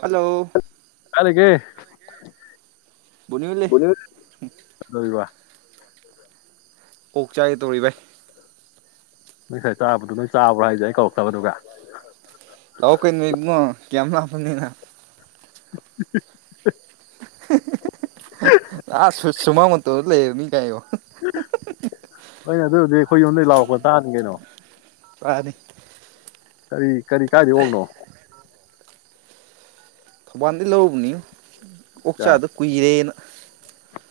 hello ꯆꯥꯔꯤꯒꯦ ꯕꯨꯂꯤ ꯍꯣꯏ ꯂꯩ ꯀꯩꯗꯧꯔꯤꯕ ꯅꯣꯏ ꯑꯣꯛ ꯆꯥꯏꯒ ꯇꯧꯔꯤꯕꯚ ꯅꯣꯏ ꯉꯁꯥꯏ ꯆꯥꯕꯗꯨꯣ ꯅꯣꯏ ꯆꯥꯕ꯭ꯔꯥ ꯍꯥꯏꯁꯦ ꯑꯩ ꯀꯧꯔꯛꯇꯕꯗꯨꯒ ꯂꯣꯛ ꯀꯕꯣ ꯀꯦꯃꯦꯂ ꯐꯝꯅ [unintelligible] ꯑꯁ ꯁꯨꯃꯥꯡ ꯃꯇꯣ ꯂꯩꯔꯃꯤ [unintelligible] ꯍꯅꯦ ꯑꯗꯨꯔꯗꯤ ꯑꯩꯈꯣꯏ ꯌꯨꯝꯗꯒꯤꯩ ꯂꯥꯎꯔꯛꯄ ꯇꯥꯅꯤ ꯀꯩꯅꯣ ꯇꯅꯤ ꯐꯔꯤ ꯀꯔꯤ ꯀꯥꯏꯔꯤꯑꯣꯅꯣ ꯊꯧꯕꯥꯜꯗꯤ ꯂꯧꯕꯅꯤ ꯑꯣꯛ ꯀꯌꯥ ꯆꯆꯥꯗ ꯀꯨꯏꯔꯦꯅ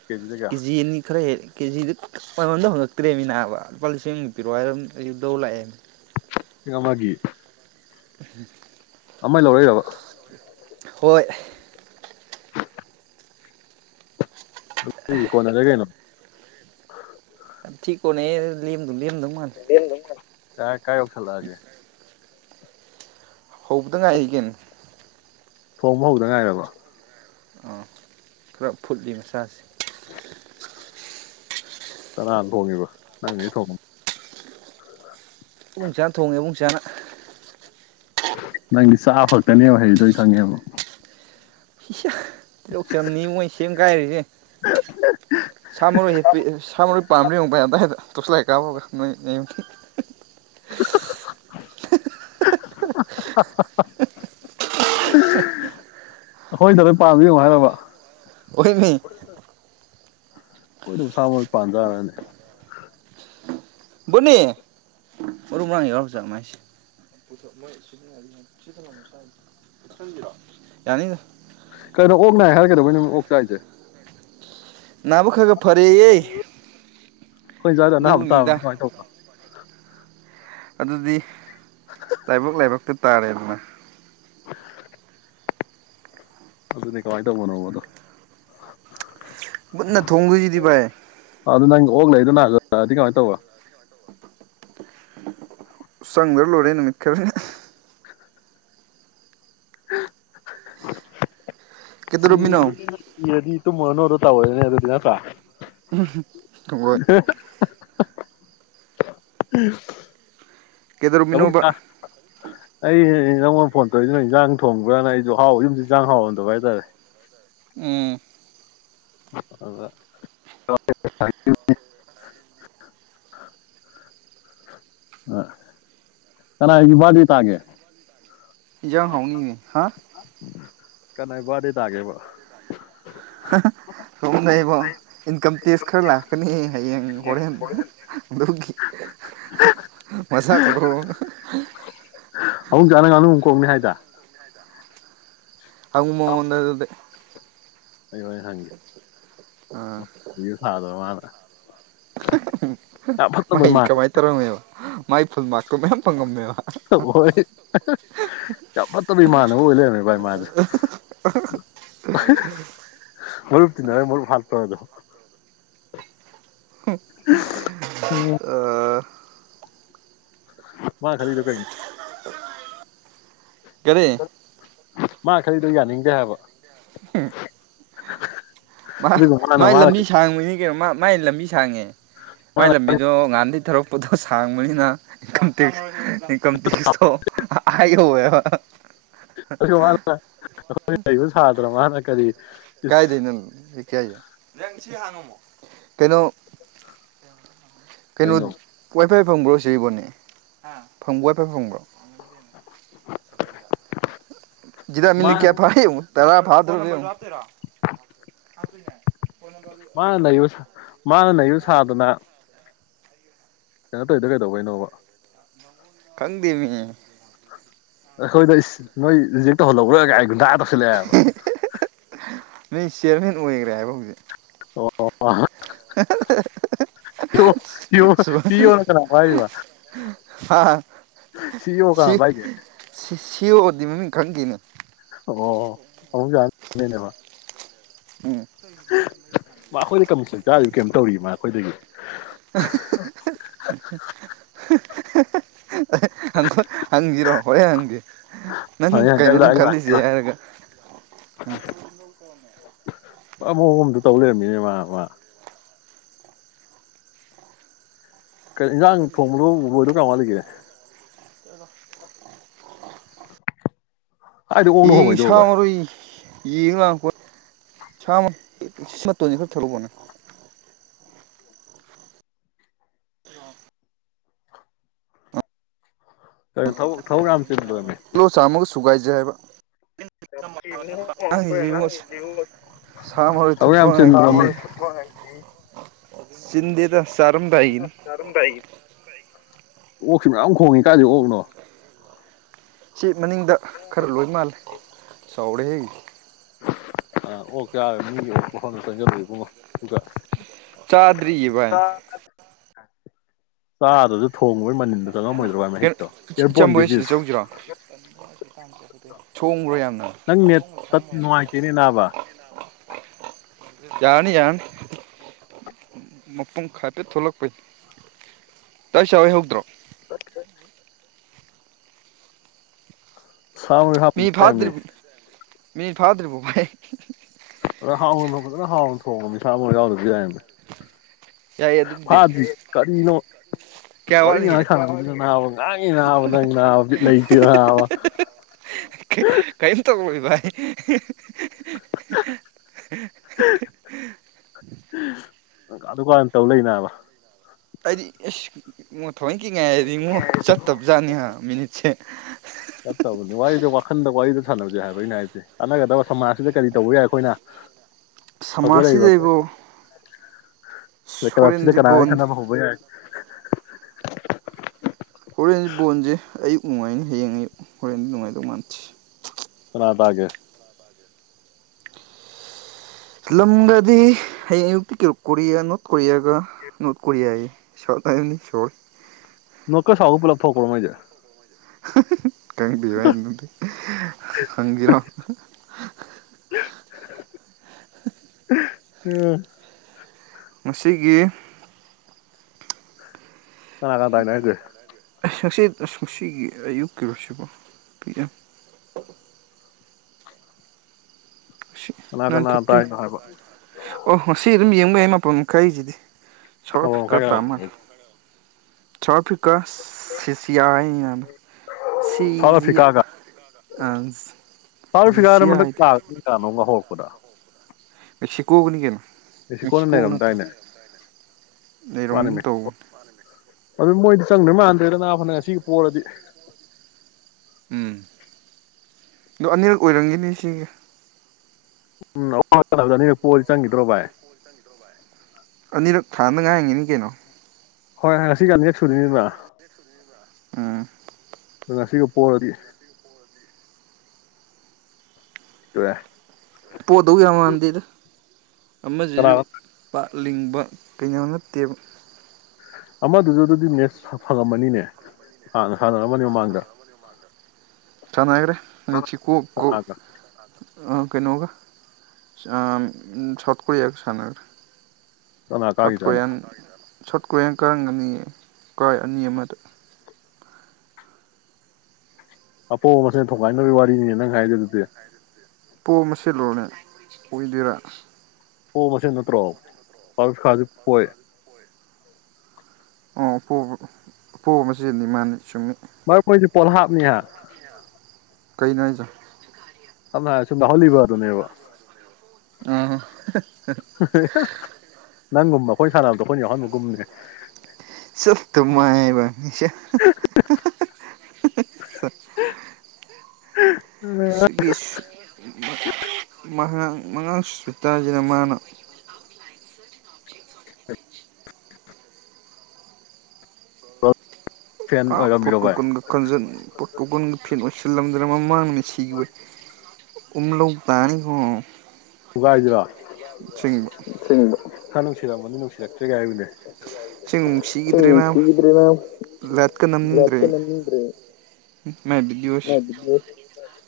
ꯀꯦꯖꯤꯗ ꯀꯌꯥ ꯀꯦꯖꯤ ꯑꯅꯤ ꯈꯔ ꯍꯦꯛ ꯀꯦꯖꯤꯗ ꯃꯃꯜꯗꯣ ꯗ ꯍꯪꯉꯛꯇ꯭ꯔꯦꯃꯤꯅꯥꯕ ꯂꯨꯄꯥ ꯂꯤꯁꯤꯡꯃꯨꯛ ꯄꯤꯔꯣ ꯍꯥꯏꯔ ꯑꯩꯁꯨꯗꯧ ꯂꯥꯛꯑꯦ ꯃꯥꯒꯤ [unintelligible] ꯑꯃ ꯂꯧꯔꯛꯏꯔꯕ ꯍꯣꯏ ꯀꯣꯅꯔꯦ ꯒꯩꯅꯣ [unintelligible] ꯌꯝꯊꯤ ꯀꯣꯟꯅꯩꯍꯦ [unintelligible] ꯂꯦꯝ ꯂꯦꯝꯗꯧꯃꯥꯜꯂꯦ ꯀꯥꯏ ꯀꯥꯏ ꯌꯧꯁꯜꯂꯑꯒꯦ ꯍꯧꯕꯗ ꯉꯥꯏꯔꯤ ꯒꯦꯅꯣ ꯊꯣꯡꯕ ꯍꯧꯗ ꯉꯥꯏꯔꯕ ꯈꯔ ꯐꯨꯠꯂꯤ ꯃꯁꯥꯁꯦ ꯀꯅꯥꯅ ꯊꯣꯡꯉꯤꯕ ꯅꯪꯗꯤ ꯊꯣꯡꯉ ꯏꯕꯨꯡꯁꯥꯅ ꯊꯣꯡꯉꯦ ꯏꯕꯨꯡꯁꯥꯅ ꯅꯪꯗꯤ ꯆꯥꯕ ꯈꯛꯇꯅꯦꯕ ꯍꯥꯏꯗ ꯑꯩ ꯈꯪꯉꯦꯕ ꯇꯤꯜꯂꯣꯛ ꯆꯝꯅꯤ ꯃꯣꯏ ꯁꯦꯝꯒꯥꯏꯔꯤꯁꯦ ꯁꯥ ꯃꯔꯣꯏ ꯍꯦꯛ ꯁꯥ ꯃꯔꯣꯏ ꯄꯥꯝꯕ꯭ꯔꯥ ꯌꯦꯡꯉꯛꯕ ꯑꯇ ꯍꯦꯛꯇ ꯇꯁ ꯂꯩꯥꯛ ꯀꯥꯕꯒ ꯑꯩꯈꯣꯏꯗ ꯂꯣꯏ ꯄꯥꯝꯃꯤ ꯌꯦꯡꯉꯣ ꯍꯥꯏꯔꯕ ꯑꯣꯏꯅꯤ ꯑꯩꯗꯕꯨꯁꯥ ꯄꯥꯟꯗꯥꯔꯅꯦ ꯕꯨꯅꯤ ꯃꯔꯨ ꯃꯔꯥꯡ ꯌꯥꯎꯔꯤ ꯖꯥꯠꯂꯣ ꯃꯥꯏꯁꯦ ꯃꯣꯏ ꯁꯤꯖꯤꯟꯅꯔꯤ ꯃꯥꯜꯂꯦ ꯁꯤ [unintelligible] ꯌꯥꯅꯤꯗ ꯀꯩꯅꯣ ꯑꯣꯛ ꯅꯥ ꯍꯥꯏꯔꯒꯩꯗꯧꯕꯩꯅꯤ ꯅꯨꯃꯤ ꯑꯣꯛ ꯆ ꯍꯥꯏꯁꯦ ꯅꯕꯛ ꯀꯒ ꯑꯩꯈꯣꯏ ꯏꯟꯖꯥꯛꯗ ꯑꯅꯥꯕ ꯑꯗꯨꯅꯤꯗ ꯇꯥꯕꯗꯤ ꯀꯃꯥꯏꯅ ꯇꯧꯕꯅꯣ ꯑꯗꯨꯗꯤ ꯂꯥꯏꯕꯛ ꯂꯥꯏꯕꯛꯛꯇ ꯇꯥꯔꯦꯅ ꯑꯗꯨ ꯅ ꯀ ꯐꯥꯏꯗ ꯃꯅꯕꯗ ꯃꯨꯠꯟꯅ ꯊꯣꯡꯗꯣꯏꯁꯤꯗꯤ ꯚꯥꯏ ꯑꯗꯨ ꯅꯪ ꯑꯣꯛ ꯂꯩꯗꯅꯖꯑꯗꯤ ꯀꯃꯥꯏꯅ ꯇꯧꯕꯧꯕ ꯁꯪꯗꯔ ꯂꯣꯏꯔꯦ ꯅꯨꯃꯤꯠ ꯈꯔꯅꯦ ꯀꯩꯗꯧꯔꯝꯃꯤꯅꯣ ꯁꯤꯗꯤ ꯇ ꯃꯅ ꯑꯣꯏꯔ ꯇꯕ ꯑꯣꯏ ꯑꯗꯨꯗꯤꯅ꯭ꯔ ꯒꯣꯏ ꯑ ꯎꯝ ꯀꯩꯗꯧꯔꯝꯃꯤꯅꯣꯕ ꯑꯩ ꯑꯩ ꯅꯪꯉꯣꯟꯗ ꯐꯣꯟ ꯇꯧꯔꯏꯁꯤꯅ ꯏꯟꯖꯥꯡ ꯊꯣꯡꯕ꯭ꯔꯥꯅ ꯑꯩꯁꯨ ꯍꯥꯎ ꯌꯨꯝꯁꯨ ꯆ ꯏꯟ ꯆꯥꯡ ꯍꯥꯎꯔꯝꯗꯕ ꯍꯥꯏꯇꯥꯔꯦ ꯎꯝ ꯑ ꯆꯅꯥ ꯗ ꯇꯑꯒꯦ ꯌꯥ ꯍꯥꯎꯅꯤꯅꯦ ꯍꯥ ꯀꯅꯥꯏ ꯋꯥꯗꯤ ꯇꯥꯒꯦꯕ ꯍꯣꯡꯅꯕꯣ ꯏꯟꯀꯝ ꯇꯦꯛꯁ ꯈꯔ ꯂꯥꯛꯀꯅꯤ ꯍꯌꯦꯡ ꯍꯣꯔꯦꯟ ꯑꯗꯨꯒꯤ ꯃꯖꯥꯀꯣ ꯑꯃꯨꯛ ꯆꯥꯅ ꯉꯥꯅꯨ ꯑꯃꯨꯛ ꯈꯣꯡꯅꯤ ꯍꯥꯏꯗ ꯑꯗꯨꯕ ꯋꯥꯗꯗ ꯑꯩ ꯋꯥ ꯍꯪꯒꯦꯁꯨ ꯁꯥꯗꯕ ꯃꯥꯅ ꯌꯥꯝ ꯐꯠꯇꯕꯩ ꯃꯥꯏ ꯃꯥꯟ ꯀꯃꯥꯏ ꯇꯔꯕ ꯃꯥꯏ ꯐꯨꯜ ꯃꯥꯔꯛꯇꯣ ꯃꯌꯥꯝ ꯐꯪꯉꯝꯃꯦꯕ ꯍꯣꯏ ꯌꯥꯝ ꯐꯠꯇꯕ ꯏꯃꯥꯟꯅꯕ ꯑꯣꯏ ꯂꯩꯔꯝꯃꯦ ꯚꯥꯏ [inaudible] ꯃ ꯇꯅꯔꯦ ꯃ ꯐꯜ ꯇꯗ ꯃꯥ ꯈꯔꯤꯗꯦ ꯀꯥꯏ ꯀꯔꯤ ꯃꯥ ꯈꯔꯤꯗꯣ ꯌꯥꯅꯤꯡꯗꯦ ꯍꯥꯏꯕ ꯃꯥ ꯑꯗꯨꯒ ꯃꯥꯅ ꯃꯥꯏ ꯃꯥꯅ ꯂꯝꯕꯤ ꯁꯥꯡꯕꯅꯤ ꯀꯩꯅꯣ ꯃꯥ ꯃꯥꯏ ꯂꯝꯕꯤ ꯁꯥꯡꯉꯦ ꯃꯥꯏ ꯃꯥꯅ ꯂꯝꯕꯤꯗ ꯉꯥꯟꯙꯤ ꯊꯧꯔꯛꯄꯗꯣ ꯁꯥꯡꯕꯅꯤꯅ ꯏꯟꯀꯝ ꯇꯦꯛꯁ ꯏꯀꯝ ꯊ ꯁꯣ ꯍꯥꯏ ꯍ ꯑꯗꯨ ꯃꯥꯅ ꯑꯩꯈꯣꯏ ꯂꯩꯁꯨ ꯁꯥꯗ꯭ꯔ ꯃꯥꯅ ꯀꯔꯤ ꯏꯁ ꯀꯥꯏꯗꯅ ꯀꯌꯥ ꯀꯩꯅꯩꯅꯣ ꯀꯩꯅꯩꯅꯣ ꯀꯩꯅꯣ ꯍꯥꯏꯐꯦ ꯐꯪꯕ꯭ꯔꯣ ꯁꯤꯔꯤꯕꯣꯅꯤ ꯐꯪꯕꯣ ꯍꯥꯏꯏꯐꯦ ꯐꯪꯕ꯭ꯔꯣ ꯗꯃꯤꯅ ꯃꯥ ꯀꯌꯥ ꯐꯌꯦ ꯇꯔꯥ ꯐꯥꯗ꯭ꯔ ꯄꯨ ꯑ ꯃꯥꯅ ꯅꯌꯨ ꯃꯥꯅ ꯅꯌꯨ ꯁꯥꯗꯅ ꯀꯩꯅ ꯇꯧꯗ ꯀꯩꯗꯧꯕꯩꯅꯣꯕ ꯈꯪꯗꯦꯃꯤ ꯑꯩꯈꯣꯏꯗ ꯅꯣꯏ ꯔꯤꯖꯦꯛ ꯇꯧꯍꯜꯍꯧꯧꯕ꯭ꯔꯒ ꯑꯩ ꯨꯟꯇ ꯇꯧꯁꯤꯜꯂꯛꯑꯦꯕ ꯅꯣꯏ ꯆꯤꯌꯔꯃꯦꯟ ꯑꯣꯏꯈ꯭ꯔꯦ ꯍꯥꯏꯕ ꯍꯧꯖꯤꯛ ꯑꯣ ꯑ ꯁꯤꯅ ꯀꯅꯥ ꯍꯥ ꯁꯤꯣ ꯀ ꯄꯥꯏꯒꯦ ꯗꯤ ꯃꯃꯤ ꯈꯪꯒꯤꯅꯦ ꯑꯣ ꯑꯍꯨꯝ ꯌꯥꯅꯦꯕ ꯎꯝ ꯃꯥ ꯑꯩꯈꯣꯏꯗ ꯀꯃ ꯁ ꯆꯥꯔꯤꯕ ꯀꯩꯝ ꯇꯧꯔꯤ ꯃꯥ ꯑꯩꯈꯣꯏꯗꯒꯤ ꯪꯣꯏ ꯍꯪꯁꯤꯔꯣ ꯍꯣꯔꯦꯟ ꯍꯪꯒꯦ ꯅꯪ ꯍꯪꯉꯦ ꯍꯪꯉꯦ ꯀꯩꯅꯣ ꯑꯩ ꯂꯥꯛꯑꯦ ꯑꯩ ꯂꯥꯛꯑꯦ ꯈꯜꯂꯤꯁꯦ ꯍꯥꯏꯔꯒ ꯎꯝ ꯑꯃꯣ ꯑꯃꯝꯇ ꯇꯧ ꯂꯩꯔꯝꯃꯤꯅꯦ ꯃꯥ ꯃꯥ ꯀ ꯏꯟꯖꯥꯡ ꯊꯣꯡꯕꯗꯣ ꯎꯕꯣꯏꯗꯣ ꯀꯔꯏꯃꯂꯤꯒꯦ ꯍꯥꯏꯗꯤ ꯑꯣꯛꯅ ꯌꯦꯡ ꯍꯣꯡꯉꯩꯗꯣꯕ ꯁꯥ ꯃꯔꯣꯏ ꯌꯦꯡ ꯂꯥꯡꯉꯛꯄ ꯁꯥꯃ ꯁꯤ ꯃꯇꯣꯟꯁꯤ ꯈꯔ ꯊꯂꯛꯄꯅꯦ ꯀꯩꯅ ꯊꯧ ꯊꯧ ꯌꯥꯝꯝ ꯆ ꯄꯂꯣ ꯆꯥꯃꯨꯒ ꯁꯨꯒꯥꯏꯖꯩ ꯍꯥꯏꯕ [unintelligible] ꯑꯩꯒꯤꯁꯤ ꯁꯥ ꯃꯔꯣꯏ ꯊꯕꯛ ꯊꯠꯄ ꯌꯥꯝ ꯉꯩꯇꯗꯤ ꯆꯤꯟꯕ꯭ꯔꯃꯤ ꯁꯤꯁꯤꯡꯗꯤꯤꯗ ꯀꯔꯝ ꯇꯏ ꯑꯣꯛꯁꯤ ꯃꯌꯥꯝ ꯈꯣꯡꯉꯤ ꯀꯥꯏꯥꯁꯦ ꯑꯣꯛꯅꯣ ꯁꯤ ꯃꯅꯤꯡꯗ ꯈꯔ ꯂꯣꯏ ꯃꯥꯜꯂꯦ ꯇꯧꯔꯦ ꯍ ꯑꯥ ꯑꯣ ꯀꯦꯔꯦ ꯃꯤꯒꯤ ꯃꯣꯟꯗ ꯆꯪꯖꯕ ꯏ ꯄꯨꯡꯉꯣ ꯆꯥꯗ꯭ꯔꯤꯌꯦꯚ ꯆꯥꯗꯁꯨ ꯊꯣꯡꯉꯕꯣꯏ ꯃꯅꯤꯟꯗꯨꯁꯨ ꯆꯪꯉꯝꯃꯣꯏꯗ꯭ꯔꯕꯥ ꯀꯩꯅꯣ ꯃꯍꯤꯛꯇꯣ ꯏꯔꯄꯣꯟ ꯏꯆꯝꯕ ꯍꯣꯏ ꯗꯤꯖꯤꯖ ꯊꯣꯡꯈ꯭ꯔꯦ ꯌꯥꯝ ꯅꯪꯅꯦꯞꯅꯣ ꯏꯅꯤ ꯅꯥꯕ ꯌꯥꯔꯅꯤ ꯌꯥꯔꯅꯤ ꯃꯄꯨꯡ ꯈꯥꯇꯦ ꯊꯣꯛꯂꯛꯄꯩ ꯇ ꯁꯏ ꯍꯧꯗ꯭ꯔꯣ ꯍ ꯁꯃꯅ ꯍꯥꯞꯄꯗꯃꯤ ꯃꯤꯅꯤ ꯐꯥꯎꯗ꯭ꯔꯔꯤꯔꯤꯕꯣꯄꯥꯏ ꯑꯗ ꯍꯥꯎꯅ ꯐꯖꯅ ꯍꯥꯎꯅ ꯊꯣꯡꯕ ꯅꯤꯁꯥ ꯃ ꯌꯥꯎꯗꯕꯗꯤ ꯌꯥꯏꯅꯦ ꯌꯥꯏꯌꯦ ꯑꯗꯨꯕꯨꯗꯤ ꯐꯥꯗ꯭ꯔꯤ ꯀꯔꯤꯅꯣ ꯀꯌꯥ ꯋꯥꯔꯤ ꯋꯥꯠꯂꯤꯒꯦ ꯉꯥꯏꯍꯥꯛ ꯈꯥꯗ ꯅꯥꯕ ꯉꯥꯡꯉꯤ ꯅꯥꯕ ꯅꯪ ꯅꯥꯕ ꯂꯩꯇꯦ ꯅꯥꯕ ꯀꯩ ꯇꯧ ꯕꯥꯏ [unintelligible] ꯑꯗꯨꯀꯥꯟ ꯇꯧ ꯂꯩꯅꯦꯕ ꯑꯗꯤ ꯊꯑꯣꯏ ꯀꯤ ꯉꯥꯏ ꯏꯉꯣ ꯆꯠꯇꯕꯖꯥꯠꯅꯤ ꯃꯤꯅꯤꯠꯁꯦ ꯆꯠꯇꯕꯅꯤ ꯋꯥꯔꯤꯁꯦ ꯋꯥꯈꯟꯗ ꯋꯥꯔꯤꯗ ꯁꯥꯟꯅꯕꯁꯦ ꯍꯥꯏꯕ ꯑꯩꯅ ꯍꯥꯏꯁꯦ ꯀꯥꯟꯅꯒꯗꯕ ꯁꯃꯥꯖꯁꯤꯗ ꯀꯔꯤ ꯇꯧꯕ ꯌꯥꯏ ꯑꯩꯈꯣꯏꯅ ꯍꯧꯒꯠꯂꯛꯏꯕ ꯁꯃꯥꯖꯁꯤꯗꯕꯣ ꯀꯂꯞꯁꯤꯗ ꯀꯥ ꯈꯥꯟꯅꯕ ꯐꯕ ꯍꯣꯔꯦꯟꯁ ꯕꯣꯟꯁꯦ ꯑꯩ ꯅꯨꯡꯉꯥꯏꯅ ꯍꯌꯦꯡꯉꯩ ꯍꯣꯔꯦꯟꯅ ꯅꯨꯡꯉꯥꯏꯗꯣ ꯃꯥꯟꯁꯤ ꯀꯅꯥꯗꯒꯦ ꯂꯝꯒꯗꯤ ꯍꯌꯦꯡ ꯑꯌꯨꯛꯛꯇꯤ ꯀꯣꯔꯤꯌꯥ ꯅꯣꯔꯠ ꯀꯣꯔꯤꯌꯥꯒ ꯅꯣꯔꯠ ꯀꯣꯔꯤꯌꯥꯒꯤ ꯁꯥꯎꯠ ꯍꯥꯏꯅꯤ ꯁꯣꯔ ꯅꯀ ꯁꯥꯎ ꯄꯤꯂ ꯐꯣꯀ ꯃꯣꯏꯖꯦ [unintelligible] ꯀꯪꯤ ꯋꯥꯗꯤ ꯀꯪꯤꯔꯥꯎ ꯎꯝ ꯃꯁꯤꯒꯤ ꯅ ꯀꯥꯟ ꯇꯥꯏꯅꯦ ꯍꯥꯏꯦ ꯑꯩ ꯉꯁꯤ ꯨꯡꯁꯤꯒꯤ ꯑꯌꯨꯛꯀꯤꯔꯣꯁꯤꯕꯣ ꯄꯤꯒ ꯉꯁꯤ ꯀꯅꯥ ꯅꯥꯏꯟ ꯀꯅꯥ ꯊꯥꯔꯇꯤ ꯇꯥꯏꯅꯣ ꯍꯥꯏꯕ ꯑꯣꯍꯣ ꯁꯤ ꯑꯗꯨꯝ ꯌꯦꯡꯕ ꯌꯥꯏ ꯃꯥꯄꯜ ꯀꯩꯁꯤꯗꯤ ꯆꯣꯔ ꯑꯃ ꯐꯤꯀꯥꯔ ꯃꯈꯥꯏꯒ ꯇꯥ ꯑꯃꯜ ꯆ ꯐꯤ ꯀꯁ ꯁꯤꯁꯤꯌꯥꯅ ꯁꯥꯎꯠ ꯑꯐ꯭ꯔꯤꯀꯥꯒ ꯁꯤꯖꯤꯌꯥꯖꯤꯁꯤꯌꯥꯗꯤ ꯀꯗꯥ ꯛꯣꯒꯅꯤ ꯀꯣ ꯃꯦꯁꯤꯀꯣꯟꯜꯅ ꯂꯩꯔꯝꯗꯥꯏꯅꯦ ꯃꯥꯅꯤ ꯂꯩꯔꯝꯒꯨꯝ ꯃꯦꯁꯤꯀꯣ ꯇꯧꯕꯅꯦ ꯑꯗꯨ ꯃꯣꯏꯗꯤ ꯆꯪꯗꯣꯏ ꯃꯥꯟꯗ꯭ꯔꯦꯗ ꯅꯅꯥ ꯐꯅ ꯉꯁꯤ ꯄꯔꯗꯤ ꯎꯝ ꯑꯣ ꯑꯅꯤꯔꯛ ꯑꯣꯏꯔꯝꯒꯅꯤ ꯁꯤꯒꯤ ꯎꯝ ꯑꯋꯥ ꯑꯅꯤꯔꯛ ꯄꯣꯛꯑꯗꯤ ꯆꯪꯈꯤꯗ꯭ꯔꯣ ꯚꯥꯏ ꯑꯅꯤꯔꯛ ꯊꯥꯗ ꯉꯥꯏꯔꯉꯤꯅꯤ ꯀꯩꯅꯣ ꯍꯣꯏꯣꯏ ꯉꯁꯤꯒꯥꯟ ꯍꯦꯛ ꯁꯨꯔꯤꯅꯤꯗꯅ ꯎꯝ ꯉꯁꯤꯒ ꯄꯔꯗꯤ ꯏ ꯇ ꯄꯣꯗꯣꯒ ꯔꯃꯥꯟꯗꯗ ꯑꯃꯗꯤꯁꯨꯁꯨ ꯀꯅꯥ ꯄ ꯂꯤꯡꯕ ꯀꯩꯅꯣ ꯅꯠꯇꯦꯕ ꯑꯃꯗꯨꯁꯨ ꯑꯗꯨꯗꯤ ꯃꯦꯠꯁ ꯐꯪꯉꯝꯃꯅꯤꯅꯦ ꯍꯥꯟꯅ ꯁꯥꯟꯅꯔꯝ ꯑꯃꯅꯤꯅꯤ ꯃꯃꯥꯡꯗ ꯆꯅꯥꯒ꯭ꯔꯦ ꯃꯦꯆꯤ ꯀ ꯀ ꯀꯅꯥꯒ ꯀꯩꯅꯒ ꯁꯠ ꯀꯔꯤ ꯌꯥꯒ ꯁꯅꯒꯔ ꯀꯅꯥ ꯀꯥꯒꯤ ꯆꯅ ꯁꯣꯔꯠ ꯀ꯭ꯔꯥꯏꯅ ꯀꯔꯝꯒꯅꯤ ꯀ꯭ꯔꯥꯏ ꯑꯅꯤ ꯑꯃꯗ ꯑꯄꯣ ꯃꯁꯦꯟ ꯊꯨꯒꯥꯏꯅꯕꯒꯤ ꯋꯥꯔꯤꯅꯤꯅꯦ ꯅꯪ ꯍꯥꯏꯗꯦ ꯑꯗꯨꯗꯤ ꯄꯣꯝꯃ ꯁꯤꯦꯠꯂꯨꯔꯅꯦ ꯑꯣꯏꯏꯗꯣꯏꯔꯥ ꯄꯣꯛ ꯃꯁ ꯅꯠꯇ꯭ꯔꯣ ꯄꯥꯔꯨ ꯈꯥꯁꯨ ꯄ ꯑꯣ ꯄꯣ ꯃꯆꯅꯤ ꯃꯥꯅꯤ ꯆꯨꯝꯃꯤ ꯃꯔꯝ ꯃꯣꯏꯁꯨ ꯄꯣꯠ ꯍꯥꯞꯅꯤ ꯍꯥꯏ ꯀꯩꯅꯅꯖ ꯁꯝ ꯍꯥꯏ ꯁꯨꯝꯗ ꯍꯣꯂꯤꯕ ꯑꯗꯨꯅꯦꯕ ꯑ [inaudible] ꯅꯪꯒꯨꯝꯕ ꯑꯩꯈꯣꯏ ꯁꯥꯟꯅꯕꯗꯣ ꯑꯩꯈꯣꯏꯅ ꯌꯥꯎꯍꯟꯕꯒꯨꯝꯅꯦ ꯁ ꯇꯃꯥꯏꯕ ꯅꯤꯁꯥ ꯑ ꯁꯤꯒꯤꯉꯥꯡ ꯃꯉꯥꯡ ꯁꯨꯇꯥ ꯑꯗꯨꯅ ꯃꯥꯅ ꯍ ꯍꯁ ꯑ ꯐꯣꯇꯣꯒꯟꯒꯈꯖ ꯐꯣꯇꯣꯒ ꯐꯣ ꯁꯤ ꯆꯜꯂꯝꯗꯔ ꯃꯃꯥꯡꯅꯅꯤ ꯁꯤ ꯑꯣꯏ ꯎꯝꯂꯨꯣꯡ ꯄꯅꯤꯈ ꯨꯒꯥꯏꯁꯤꯔꯥ ꯆꯤꯡꯕ ꯍꯥ ꯅꯨꯡꯁꯤꯔꯛꯕꯅꯤ ꯅꯨꯡꯁꯤꯔꯛꯇ꯭ꯔꯦꯥꯏ ꯍꯥꯏꯕꯅꯦ ꯁꯦꯡꯅꯨꯡ ꯅꯨꯡꯁꯤꯈꯤꯗ꯭ꯔꯦꯅ ꯂꯠꯀ ꯅꯝꯅꯤꯡꯗ꯭ꯔꯦ ꯃꯥꯏ ꯕꯤ ꯗ꯭ꯣꯁ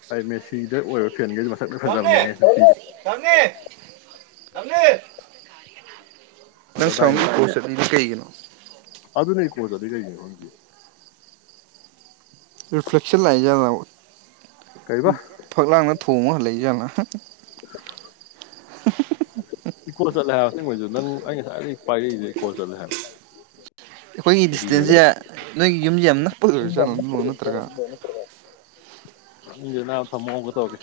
ꯄ꯭ꯔꯥꯏꯃꯦꯁꯤꯗ ꯑꯣꯏꯔ ꯐ꯭ꯔꯦꯟꯒꯤꯁꯨ ꯃꯁꯛ ꯐꯖꯕꯅꯦ ꯊꯉꯦ ꯅꯪ ꯁꯝꯃ ꯐꯖꯗꯥꯏꯅꯦ ꯄꯣꯁ ꯀꯩꯒꯅꯣ ꯑꯗꯨꯅ ꯀꯣ ꯆꯂꯤꯒꯩ ꯍꯒꯤ ꯔꯤꯐ꯭ꯂꯦꯛꯁꯟ ꯂꯩꯥꯏꯖꯅꯕ ꯀꯩꯕ ꯐꯛ ꯂꯥꯡꯅ ꯊꯣꯡꯉ ꯍꯜꯂꯛꯏꯖꯠꯅ ꯍꯝ ꯏꯀꯣ ꯆꯠꯂꯦ ꯍꯥꯏꯔꯁꯅꯦ ꯃꯣꯏꯁꯨ ꯅꯪ ꯑꯩꯩꯅ ꯉꯁꯥꯏꯗꯒꯤ ꯄꯥꯏꯔꯛꯏꯁꯦ ꯏꯀꯣ ꯆꯠꯂꯦ ꯍꯥꯏꯅꯣ ꯑꯩꯈꯣꯏꯒꯤ ꯗꯤꯁꯇꯦꯟꯁꯁꯦ ꯅꯣꯏꯒꯤ ꯌꯨꯝ ꯌꯥꯝꯅ ꯟꯅ ꯄꯔꯒ ꯁꯥꯦꯟꯅ ꯄꯒ ꯊꯝꯃꯣꯒ ꯇꯧꯒꯦ